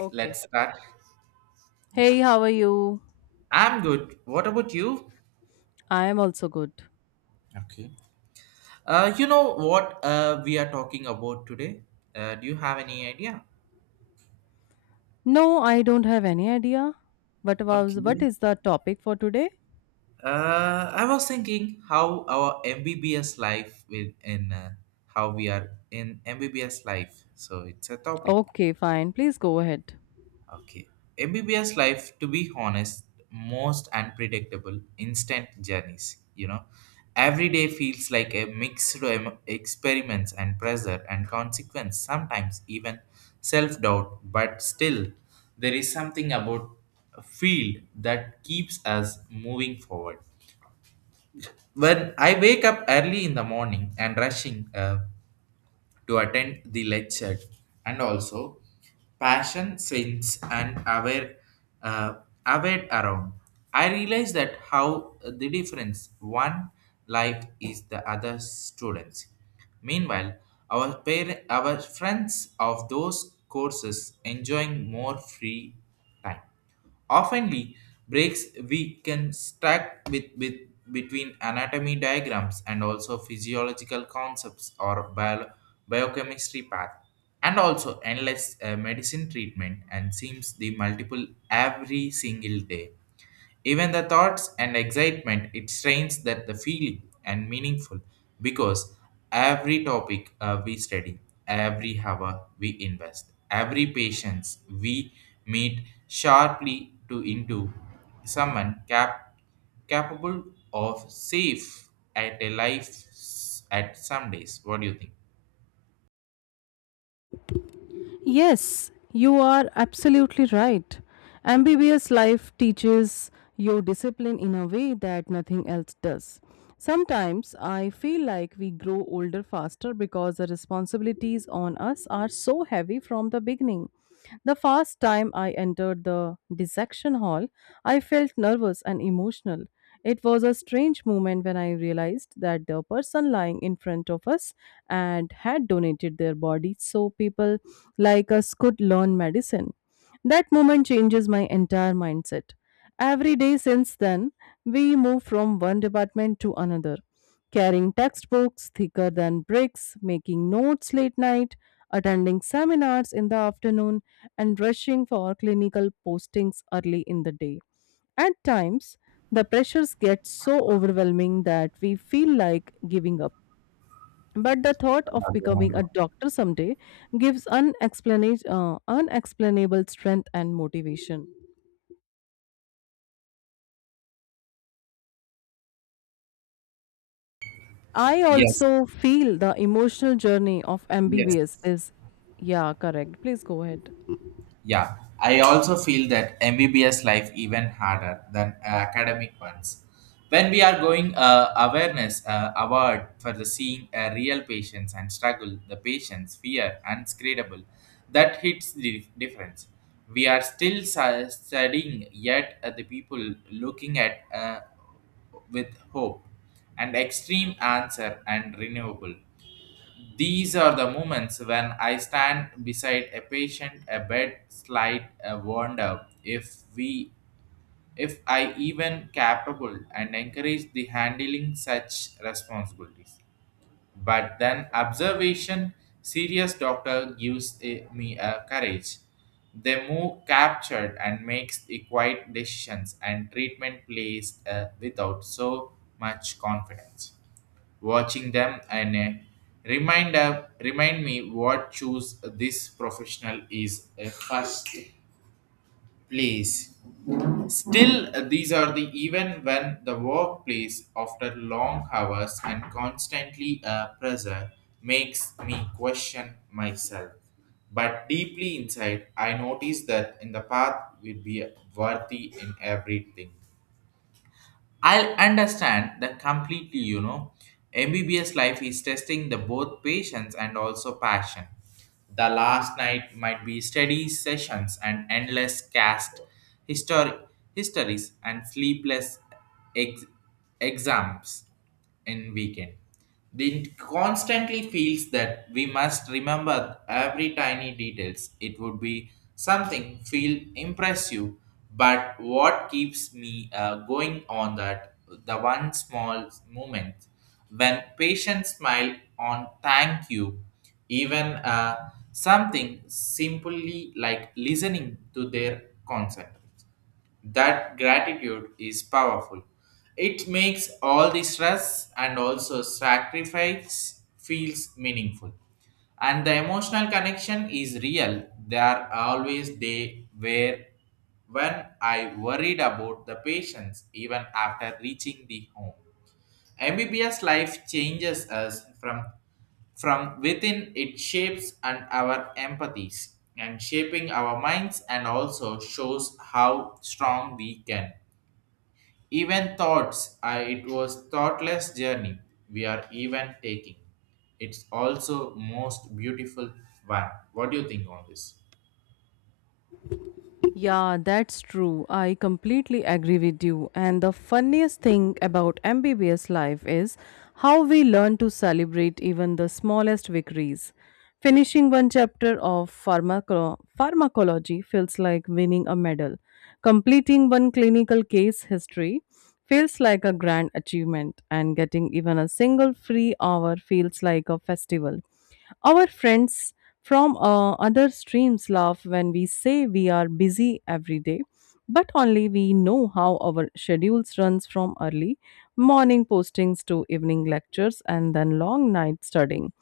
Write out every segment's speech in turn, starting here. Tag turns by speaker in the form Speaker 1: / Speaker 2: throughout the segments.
Speaker 1: Okay.
Speaker 2: Let's start. Yeah,
Speaker 1: Hey, how are you?
Speaker 2: I'm good. What about you?
Speaker 1: I am also good.
Speaker 2: Okay. You know what we are talking about today? Do you have any idea?
Speaker 1: No, I don't have any idea. What was what
Speaker 2: Okay.
Speaker 1: is the topic for today?
Speaker 2: I was thinking how our MBBS life will in how we are in MBBS life. So it's a topic.
Speaker 1: Okay, fine. Please go ahead.
Speaker 2: Okay. MBBS life, to be honest, most unpredictable, instant journeys. You know, every day feels like a mixed experiments and pressure and consequence, sometimes even self doubt. But still, there is something about a field that keeps us moving forward. When I wake up early in the morning and rushing, to attend the lecture and also passion sense and aware uh, aware around I realized that how the difference one life is the other students meanwhile our friends of those courses enjoying more free time. Oftenly, breaks we can stack with between anatomy diagrams and also physiological concepts or biochemistry path and also endless medicine treatment and seems the multiple every single day, even the thoughts and excitement, it strains that the feeling and meaningful, because every topic we study, every hour we invest, every patience we meet sharply to into someone cap- capable of safe at a at some days. What do you think?
Speaker 1: Yes, you are absolutely right. MBBS life teaches you discipline in a way that nothing else does. Sometimes I feel like we grow older faster because the responsibilities on us are so heavy from the beginning. The first time I entered the dissection hall, I felt nervous and emotional, it was a strange moment when I realized that the person lying in front of us and had donated their body so people like us could learn medicine. That moment changes my entire mindset. Every day since then, we move from one department to another, carrying textbooks thicker than bricks, making notes late night, attending seminars in the afternoon, and rushing for clinical postings early in the day. At times, the pressures get so overwhelming that we feel like giving up. But the thought of becoming a doctor someday gives unexplainable strength and motivation. I
Speaker 2: Yes,
Speaker 1: also feel the emotional journey of
Speaker 2: yes.
Speaker 1: MBBS is, yeah, correct. Please go ahead.
Speaker 2: Yeah, I also feel that MBBS life even harder than academic ones. When we are going awareness award for the seeing a real patients and struggle, the patients fear unscreenable, that hits the difference. We are still studying, yet the people looking at with hope and extreme answer and renewable. These are the moments when I stand beside a patient, a bed slight a wonder if I even capable and encourage the handling such responsibilities. But then observation serious doctor gives me a courage. They move captured and makes the quiet decisions and treatment plays without so much confidence watching them and remind me what choose this professional is first place. Still, these are the even when the workplace after long hours and constantly pressure makes me question myself. But deeply inside, I notice that in the path will be worthy in everything. I will understand that completely, you know. MBBS life is testing the both patience and also passion. The last night might be study sessions and endless cast histori- histories and sleepless ex- exams in weekend. They constantly feels that we must remember every tiny details. It would be something feel impressive, but what keeps me going on that the one small moment when patients smile on thank you, even something simply like listening to their concept, that gratitude is powerful. It makes all the stress and also sacrifice feels meaningful. And the emotional connection is real. There are always day where when I worried about the patients even after reaching the home. MBBS life changes us from within, it shapes and our empathies and shaping our minds and also shows how strong we can, even thoughts I. It was thoughtless journey we are even taking, it's also most beautiful one. What do you think on this?
Speaker 1: Yeah, that's true. I completely agree with you. And the funniest thing about MBBS life is how we learn to celebrate even the smallest victories. Finishing one chapter of pharmacology feels like winning a medal. Completing one clinical case history feels like a grand achievement. And getting even a single free hour feels like a festival. Our friends from other streams laugh when we say we are busy every day, but only we know how our schedules runs from early morning postings to evening lectures and then long night studying.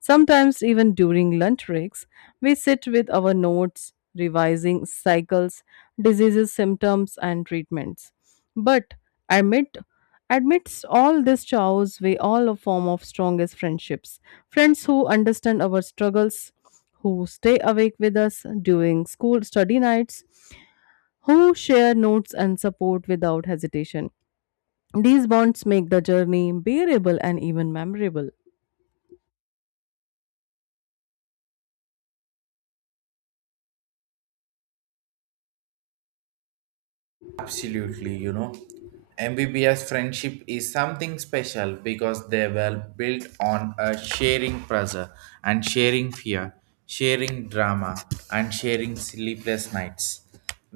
Speaker 1: Sometimes even during lunch breaks, we sit with our notes, revising cycles, diseases, symptoms, and treatments. But admit amidst all this chaos, we all a form of strongest friendships. Friends who understand our struggles, who stay awake with us during school study nights, who share notes and support without hesitation. These bonds make the journey bearable and even memorable.
Speaker 2: Absolutely, you know. MBBS friendship is something special because they were built on a sharing pressure and sharing fear, sharing drama, and sharing sleepless nights.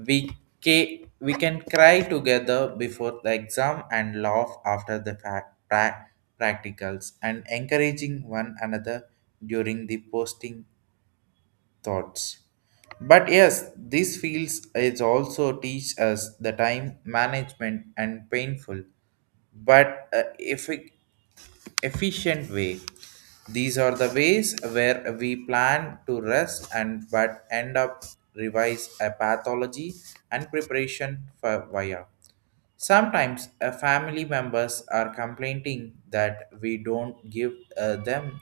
Speaker 2: We, we can cry together before the exam and laugh after the practicals and encouraging one another during the posting thoughts. But yes, these fields is also teach us the time management and painful, but efficient way. These are the ways where we plan to rest and but end up revise a pathology and preparation for via. Sometimes family members are complaining that we don't give them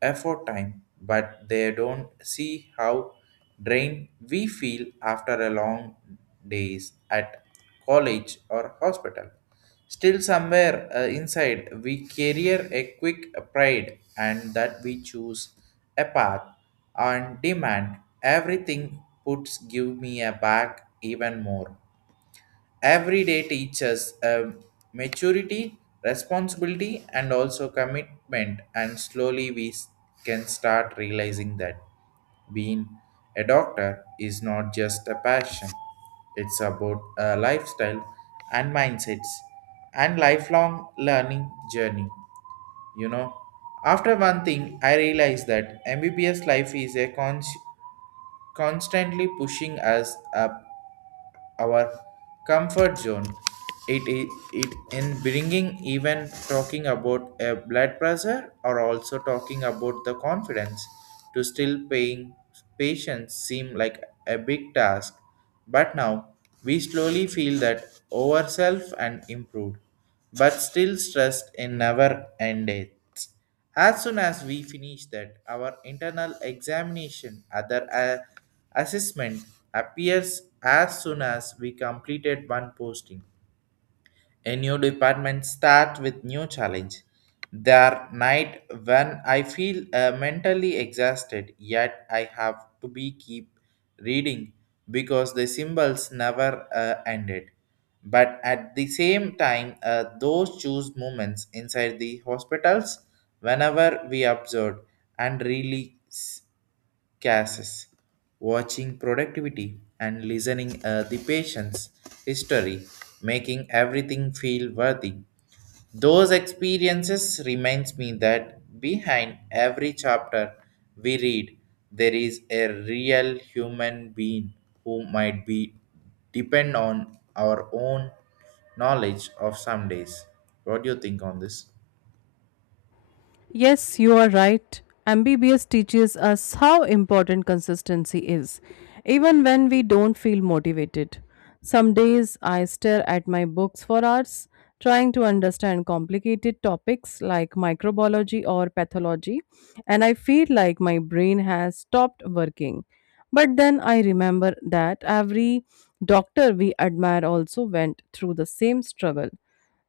Speaker 2: effort time, but they don't see how drained we feel after a long days at college or hospital. Still, somewhere inside, we carry a quick pride and that we choose a path on demand. Everything puts give me a back even more, every day teaches maturity responsibility and also commitment, and slowly can start realizing that being a doctor is not just a passion, it's about a lifestyle and mindsets and lifelong learning journey, you know. After one thing I realized that MBBS life is a constantly pushing us up our comfort zone. It in bringing even talking about a blood pressure or also talking about the confidence to still paying patients seem like a big task. But now we slowly feel that ourself and improved, but still stressed in never ended. As soon as we finish that, our internal examination, other assessment appears as soon as we completed one posting. A new department start with new challenge. There night when I feel mentally exhausted, yet I have to be keep reading because the symbols never ended. But at the same time, those choose moments inside the hospitals whenever we observed and really cases, watching productivity and listening the patient's history, making everything feel worthy. Those experiences reminds me that behind every chapter we read, there is a real human being who might be depend on our own knowledge of some days. What do you think on this?
Speaker 1: Yes, you are right. MBBS teaches us how important consistency is, even when we don't feel motivated. Some days I stare at my books for hours, trying to understand complicated topics like microbiology or pathology, and I feel like my brain has stopped working. But then I remember that every doctor we admire also went through the same struggle.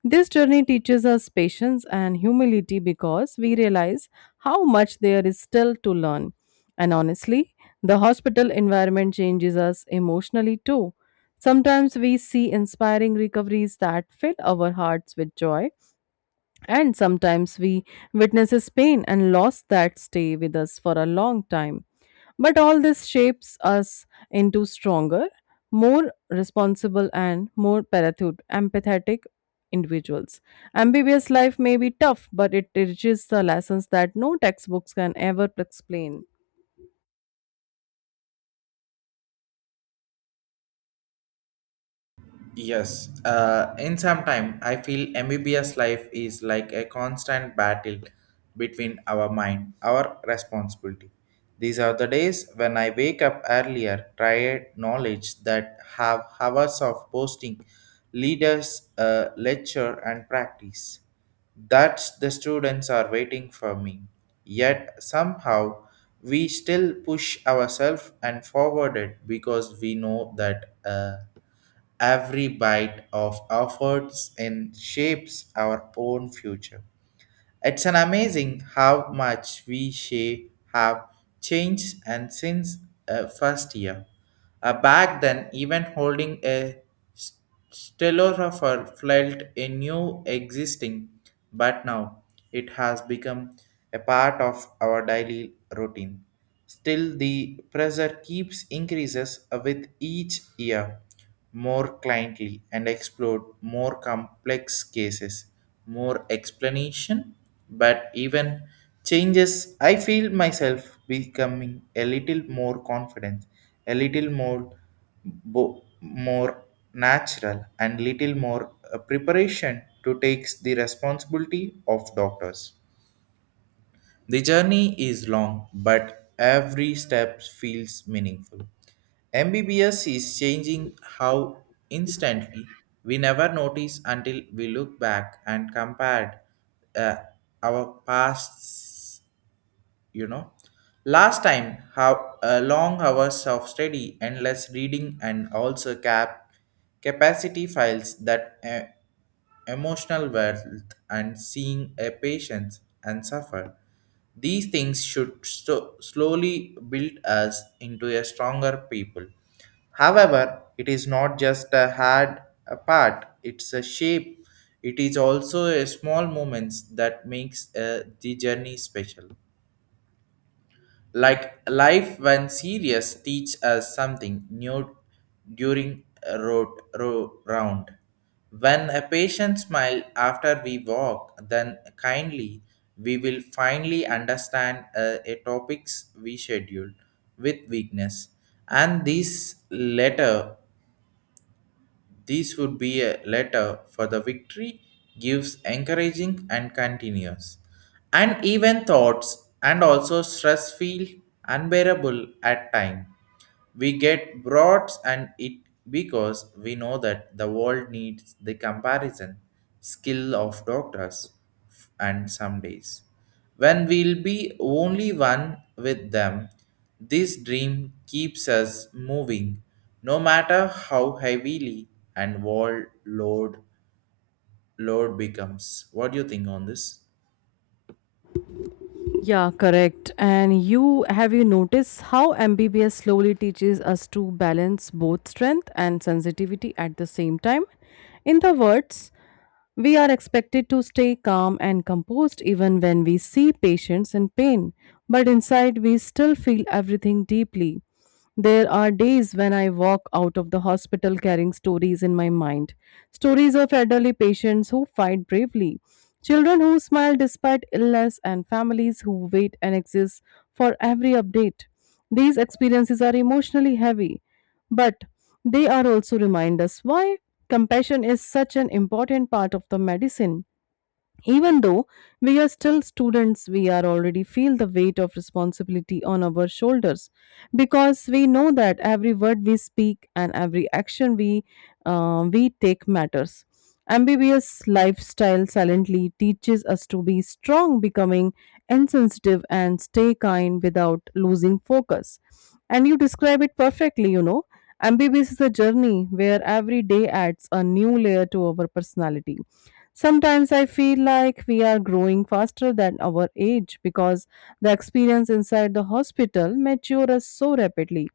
Speaker 1: This journey teaches us patience and humility because we realize how much there is still to learn. And honestly, the hospital environment changes us emotionally too. Sometimes we see inspiring recoveries that fill our hearts with joy, and sometimes we witnesses pain and loss that stay with us for a long time. But all this shapes us into stronger, more responsible, and more parachute, empathetic individuals. Ambiguous life may be tough, but it teaches the lessons that no textbooks can ever explain.
Speaker 2: Yes, in some time, I feel MBBS life is like a constant battle between our mind, our responsibility. These are the days when I wake up earlier, tired knowledge that have hours of posting, leaders, lecture, and practice. That the students are waiting for me. Yet somehow we still push ourselves and forward it because we know that. Every bite of efforts and shapes our own future. It's an amazing how much we shape have changed and since first year. Back then, even holding a s- stenographer felt a new existing, but now it has become a part of our daily routine. Still, the pressure keeps increases with each year, more cliently and explore more complex cases, more explanation, but even changes, I feel myself becoming a little more confident, a little more, more natural, and little more preparation to take the responsibility of doctors. The journey is long, but every step feels meaningful. MBBS is changing how instantly we never notice until we look back and compare uh, our past, you know. Last time how long hours of study endless reading and also capacity files that emotional wealth and seeing a patient and suffer, these things should slowly build us into a stronger people. However, it is not just a hard a part, it's a shape. It is also a small moments that makes the journey special. Like life when serious teach us something new during a road round. When a patient smile after we walk, then kindly we will finally understand a topics we schedule with weakness. And this letter, this would be a letter for the victory gives encouraging and continuous. And even thoughts and also stress feel unbearable at time. We get broads and it, because we know that the world needs the comparison skill of doctors, and some days when we'll be only one with them, this dream keeps us moving no matter how heavily and world load becomes. What do you think on this?
Speaker 1: Yeah, correct. And you noticed how MBBS slowly teaches us to balance both strength and sensitivity at the same time? In the words, we are expected to stay calm and composed even when we see patients in pain, but inside we still feel everything deeply. There are days when I walk out of the hospital carrying stories in my mind, stories of elderly patients who fight bravely, children who smile despite illness, and families who wait and exist for every update. These experiences are emotionally heavy, but they are also reminders why compassion is such an important part of the medicine. Even though we are still students, we are already feel the weight of responsibility on our shoulders because we know that every word we speak and every action we take matters. MBBS lifestyle silently teaches us to be strong, becoming insensitive, and stay kind without losing focus. And you describe it perfectly, you know. MBBS is a journey where every day adds a new layer to our personality. Sometimes I feel like we are growing faster than our age because the experience inside the hospital matures us so rapidly.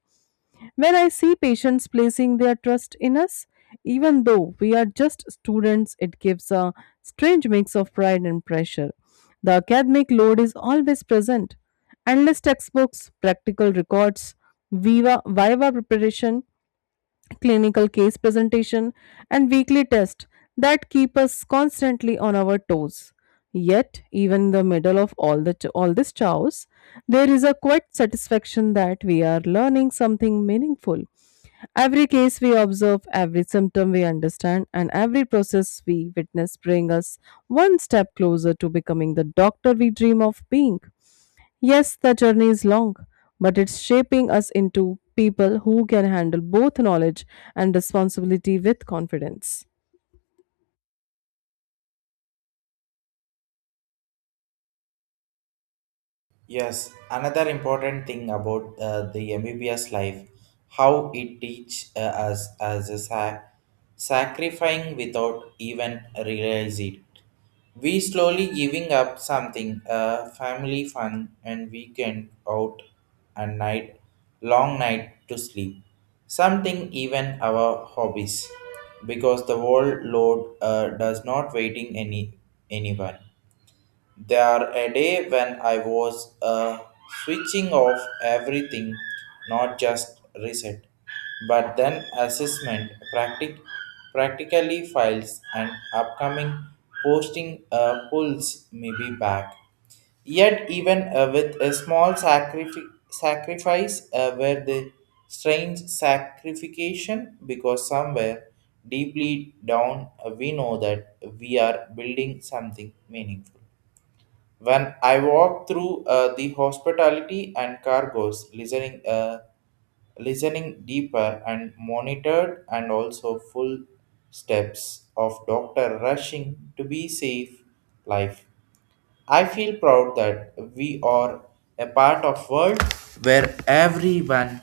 Speaker 1: When I see patients placing their trust in us, even though we are just students, it gives a strange mix of pride and pressure. The academic load is always present. Endless textbooks, practical records, viva preparation, clinical case presentation, and weekly tests that keep us constantly on our toes. Yet, even in the middle of all this chaos, there is a quiet satisfaction that we are learning something meaningful. Every case we observe, every symptom we understand, and every process we witness bring us one step closer to becoming the doctor we dream of being. Yes, the journey is long, but it's shaping us into people who can handle both knowledge and responsibility with confidence.
Speaker 2: Yes, another important thing about the MBBS life, how it teach us as a sacrificing without even realize it. We slowly giving up something, family fun and weekend out and night, long night to sleep. Something even our hobbies, because the world load does not waiting anyone. There a day when I was switching off everything, not just reset, but then assessment, practically files, and upcoming posting pulls may be back. Yet, even with a small sacrifice, where the strange sacrification, because somewhere deeply down, we know that we are building something meaningful. When I walk through the hospitality and cargoes, listening, listening deeper and monitored, and also full steps of doctor rushing to be safe life. I feel proud that we are a part of world where everyone,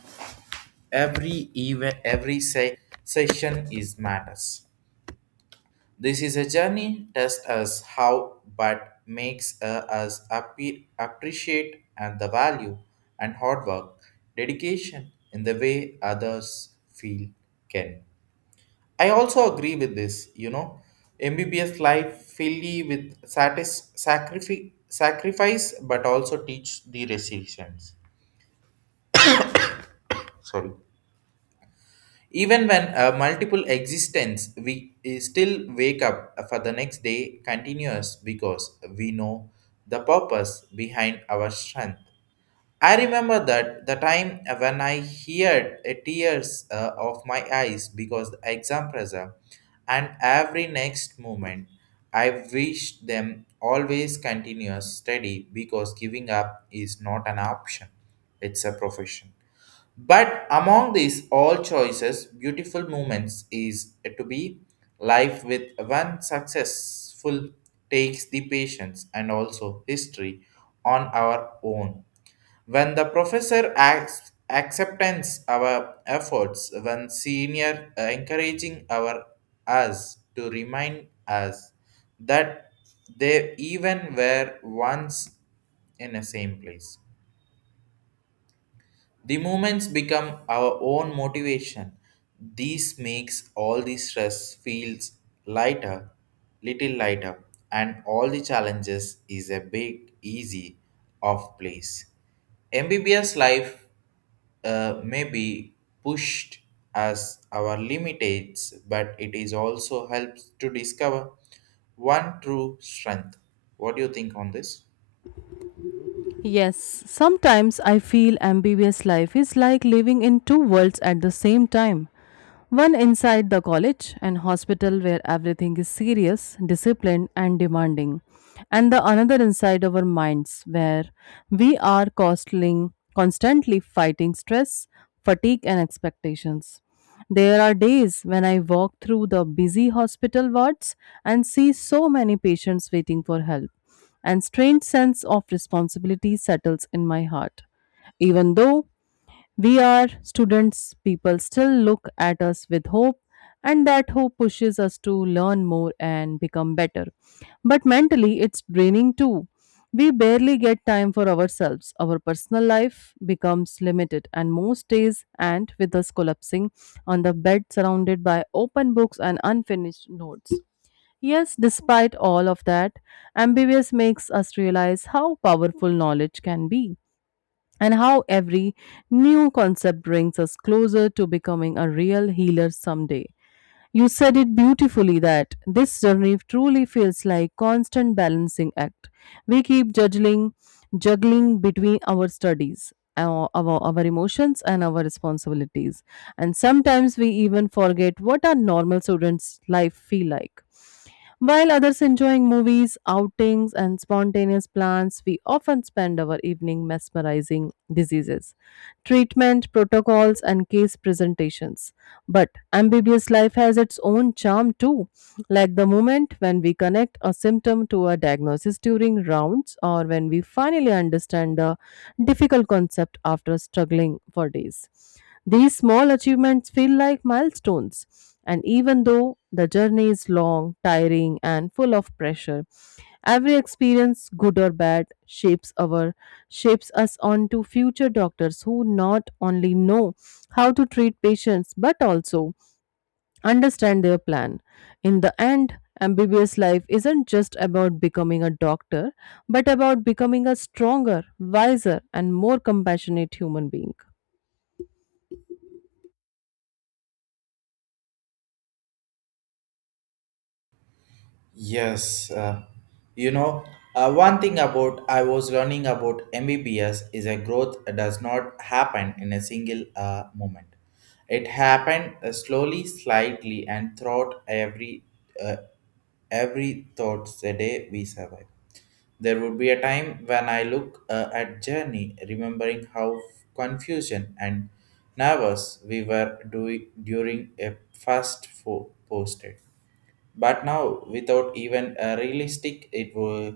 Speaker 2: every even, every session is matters. This is a journey test us how but makes us appreciate and the value and hard work, dedication in the way others feel can. I also agree with this, you know. MBBS life fully with sacrifice but also teach the resilience. Sorry. Even when multiple existence, we still wake up for the next day continuous because we know the purpose behind our strength. I remember that the time when I heard a tears of my eyes because the exam pressure, and every next moment I wish them always continuous study because giving up is not an option; it's a profession. But among these all choices, beautiful moments is to be life with one successful takes the patience and also history on our own. When the professor acts acceptance our efforts, when senior encouraging our us to remind us that they even were once in the same place the movements become our own motivation. This makes all the stress feels lighter, little lighter, and all the challenges is a big easy off place. MBBS life may be pushed as our limitates, but it is also helps to discover one true strength. What do you think on this?
Speaker 1: Yes, sometimes I feel ambiguous life is like living in two worlds at the same time. One inside the college and hospital where everything is serious, disciplined, and demanding, and the another inside our minds where we are constantly fighting stress, fatigue, and expectations. There are days when I walk through the busy hospital wards and see so many patients waiting for help, and strange sense of responsibility settles in my heart. Even though we are students, people still look at us with hope, and that hope pushes us to learn more and become better. But mentally, it's draining too. We barely get time for ourselves. Our personal life becomes limited, and most days end with us collapsing on the bed surrounded by open books and unfinished notes. Yes, despite all of that, ambiguous makes us realize how powerful knowledge can be and how every new concept brings us closer to becoming a real healer someday. You said it beautifully that this journey truly feels like constant balancing act. We keep juggling between our studies, our emotions, and our responsibilities, and sometimes we even forget what our normal students' life feel like. While others enjoying movies, outings, and spontaneous plans, we often spend our evening mesmerizing diseases, treatment protocols, and case presentations. But ambiguous life has its own charm too, like the moment when we connect a symptom to a diagnosis during rounds, or when we finally understand a difficult concept after struggling for days. These small achievements feel like milestones, and even though the journey is long, tiring, and full of pressure, every experience, good or bad, shapes us onto future doctors who not only know how to treat patients but also understand their plan. In the end, ambiguous life isn't just about becoming a doctor, but about becoming a stronger, wiser, and more compassionate human being.
Speaker 2: Yes, you know, one thing about I was learning about MBBS is a growth does not happen in a single moment. It happened slowly, slightly, and throughout uh, every thoughts a day we survive. There would be a time when I look at journey, remembering how confusion and nervous we were doing during a posted but now without even a realistic it will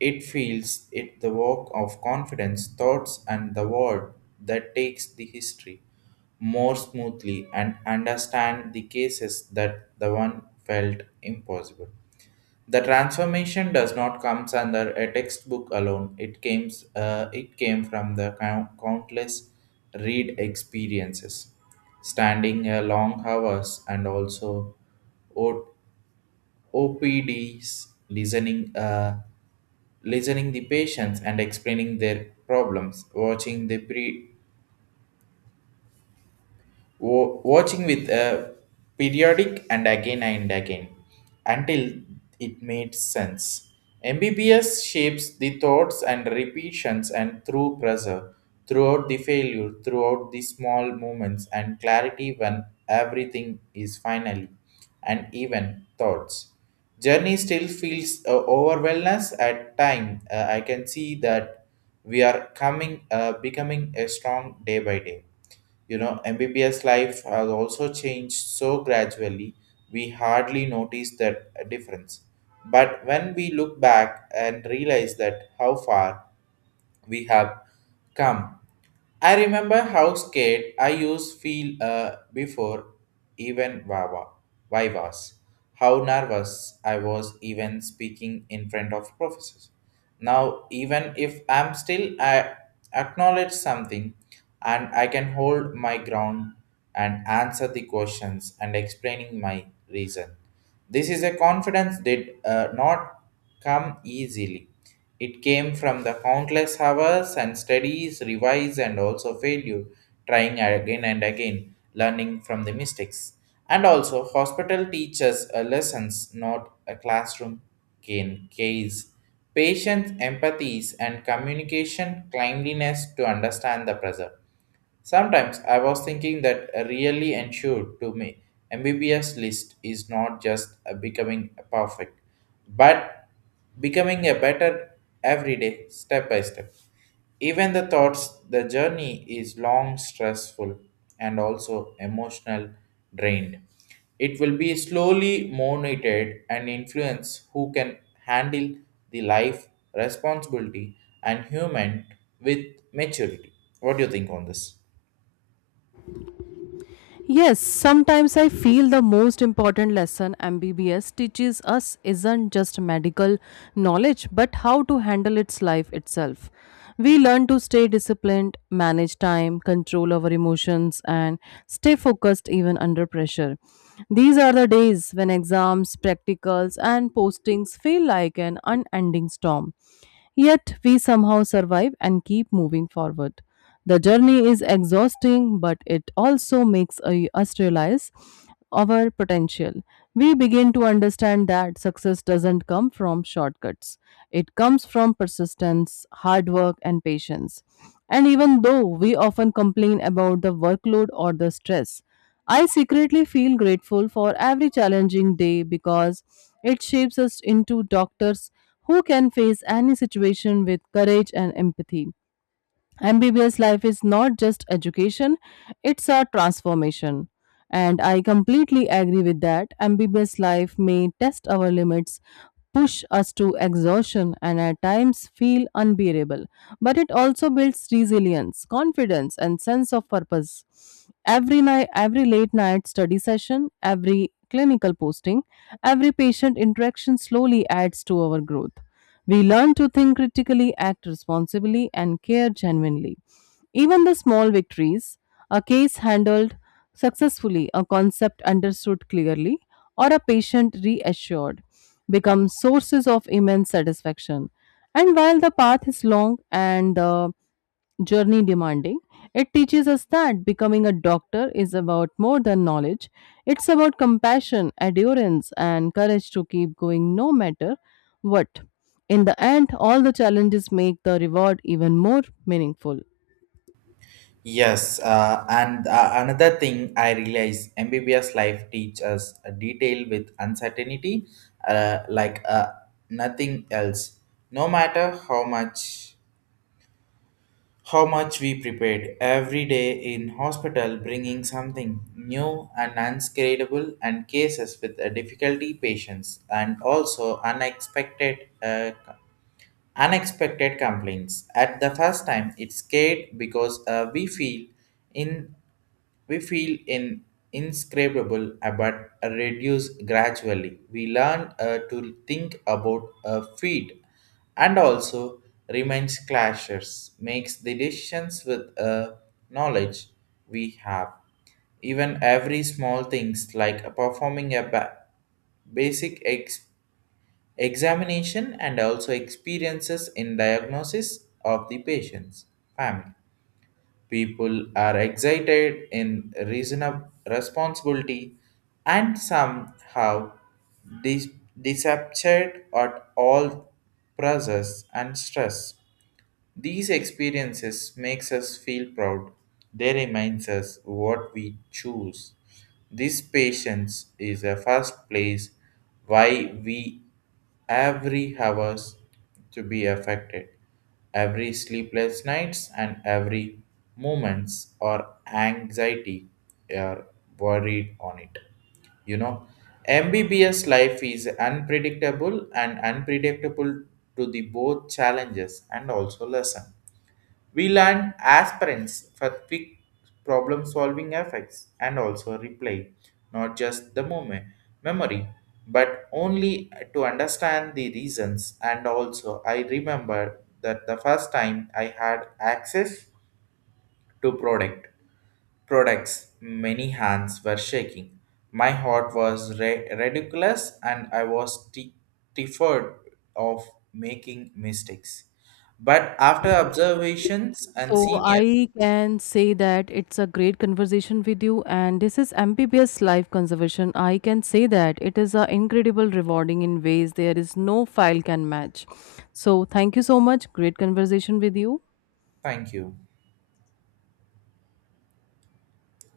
Speaker 2: it feels it the work of confidence thoughts and the word that takes the history more smoothly and understand the cases that the one felt impossible the transformation does not come under a textbook alone it came from the countless read experiences standing long hours and also OPDs listening listening the patients and explaining their problems, watching watching with a periodic and again until it made sense. MBBS shapes the thoughts and repetitions and through pressure, throughout the failure, throughout the small moments and clarity when everything is finally and even thoughts. Journey still feels overwhelmness at time. I can see that becoming a strong day by day, you know, MBBS life has also changed so gradually, we hardly notice that difference. But when we look back and realize that how far we have come. I remember how scared I used feel before even Vivas, how nervous I was even speaking in front of professors. Now, even if I'm still, I acknowledge something and I can hold my ground and answer the questions and explaining my reason. This is a confidence did not come easily. It came from the countless hours and studies, revise and also failure, trying again and again, learning from the mistakes. And also, hospital teaches lessons, not a classroom can case. Patience, empathies, and communication, cleanliness to understand the pressure. Sometimes I was thinking that really ensured to me MBBS list is not just a becoming perfect, but becoming a better every day, step by step. Even the thoughts, the journey is long, stressful, and also emotional drained. It will be slowly monitored and influence who can handle the life responsibility and human with maturity. What do you think on this?
Speaker 1: Yes, sometimes I feel the most important lesson MBBS teaches us isn't just medical knowledge, but how to handle its life itself. We learn to stay disciplined, manage time, control our emotions, and stay focused even under pressure. These are the days when exams, practicals, and postings feel like an unending storm. Yet we somehow survive and keep moving forward. The journey is exhausting, but it also us realize our potential. We begin to understand that success doesn't come from shortcuts, it comes from persistence, hard work, and patience. And even though we often complain about the workload or the stress, I secretly feel grateful for every challenging day because it shapes us into doctors who can face any situation with courage and empathy. MBBS life is not just education, it's a transformation. And I completely agree with that. MBBS life may test our limits, push us to exhaustion, and at times feel unbearable. But it also builds resilience, confidence, and sense of purpose. Every night, every late night study session, every clinical posting, every patient interaction slowly adds to our growth. We learn to think critically, act responsibly, and care genuinely. Even the small victories, a case handled successfully, a concept understood clearly, or a patient reassured, become sources of immense satisfaction. And while the path is long and the journey demanding, it teaches us that becoming a doctor is about more than knowledge. It's about compassion, endurance, and courage to keep going no matter what. In the end, all the challenges make the reward even more meaningful.
Speaker 2: Yes, and another thing I realize MBBS life teaches us a detail with uncertainty, uh, like uh, nothing else. No matter how much we prepared every day in hospital, bringing something new and unscalable, and cases with a difficulty patients and also unexpected unexpected complaints. At the first time, it scared because in we feel in inscrutable but reduce gradually. We learn to think about feet and also remains clashes, makes the decisions with knowledge we have. Even every small things like performing a basic examination and also experiences in diagnosis of the patient's family. People are excited in reasonable responsibility and somehow dis- deceptured at all pressures and stress. These experiences makes us feel proud. They reminds us what we choose. This patience is a first place why we every hours to be affected. Every sleepless nights and every moments or anxiety are worried on it, you know, MBBS life is unpredictable and unpredictable to the both challenges and also lesson we learn aspirants for quick problem solving effects and also replay not just the moment memory but only to understand the reasons and also I remember that the first time I had access to products. Many hands were shaking. My heart was ridiculous and I was terrified of making mistakes. But after observations and
Speaker 1: So,
Speaker 2: seniors,
Speaker 1: I can say that it's a great conversation with you, and this is MPBS Life Conservation. I can say that it is an incredible rewarding in ways there is no file can match. So, thank you so much. Great conversation with you.
Speaker 2: thank you.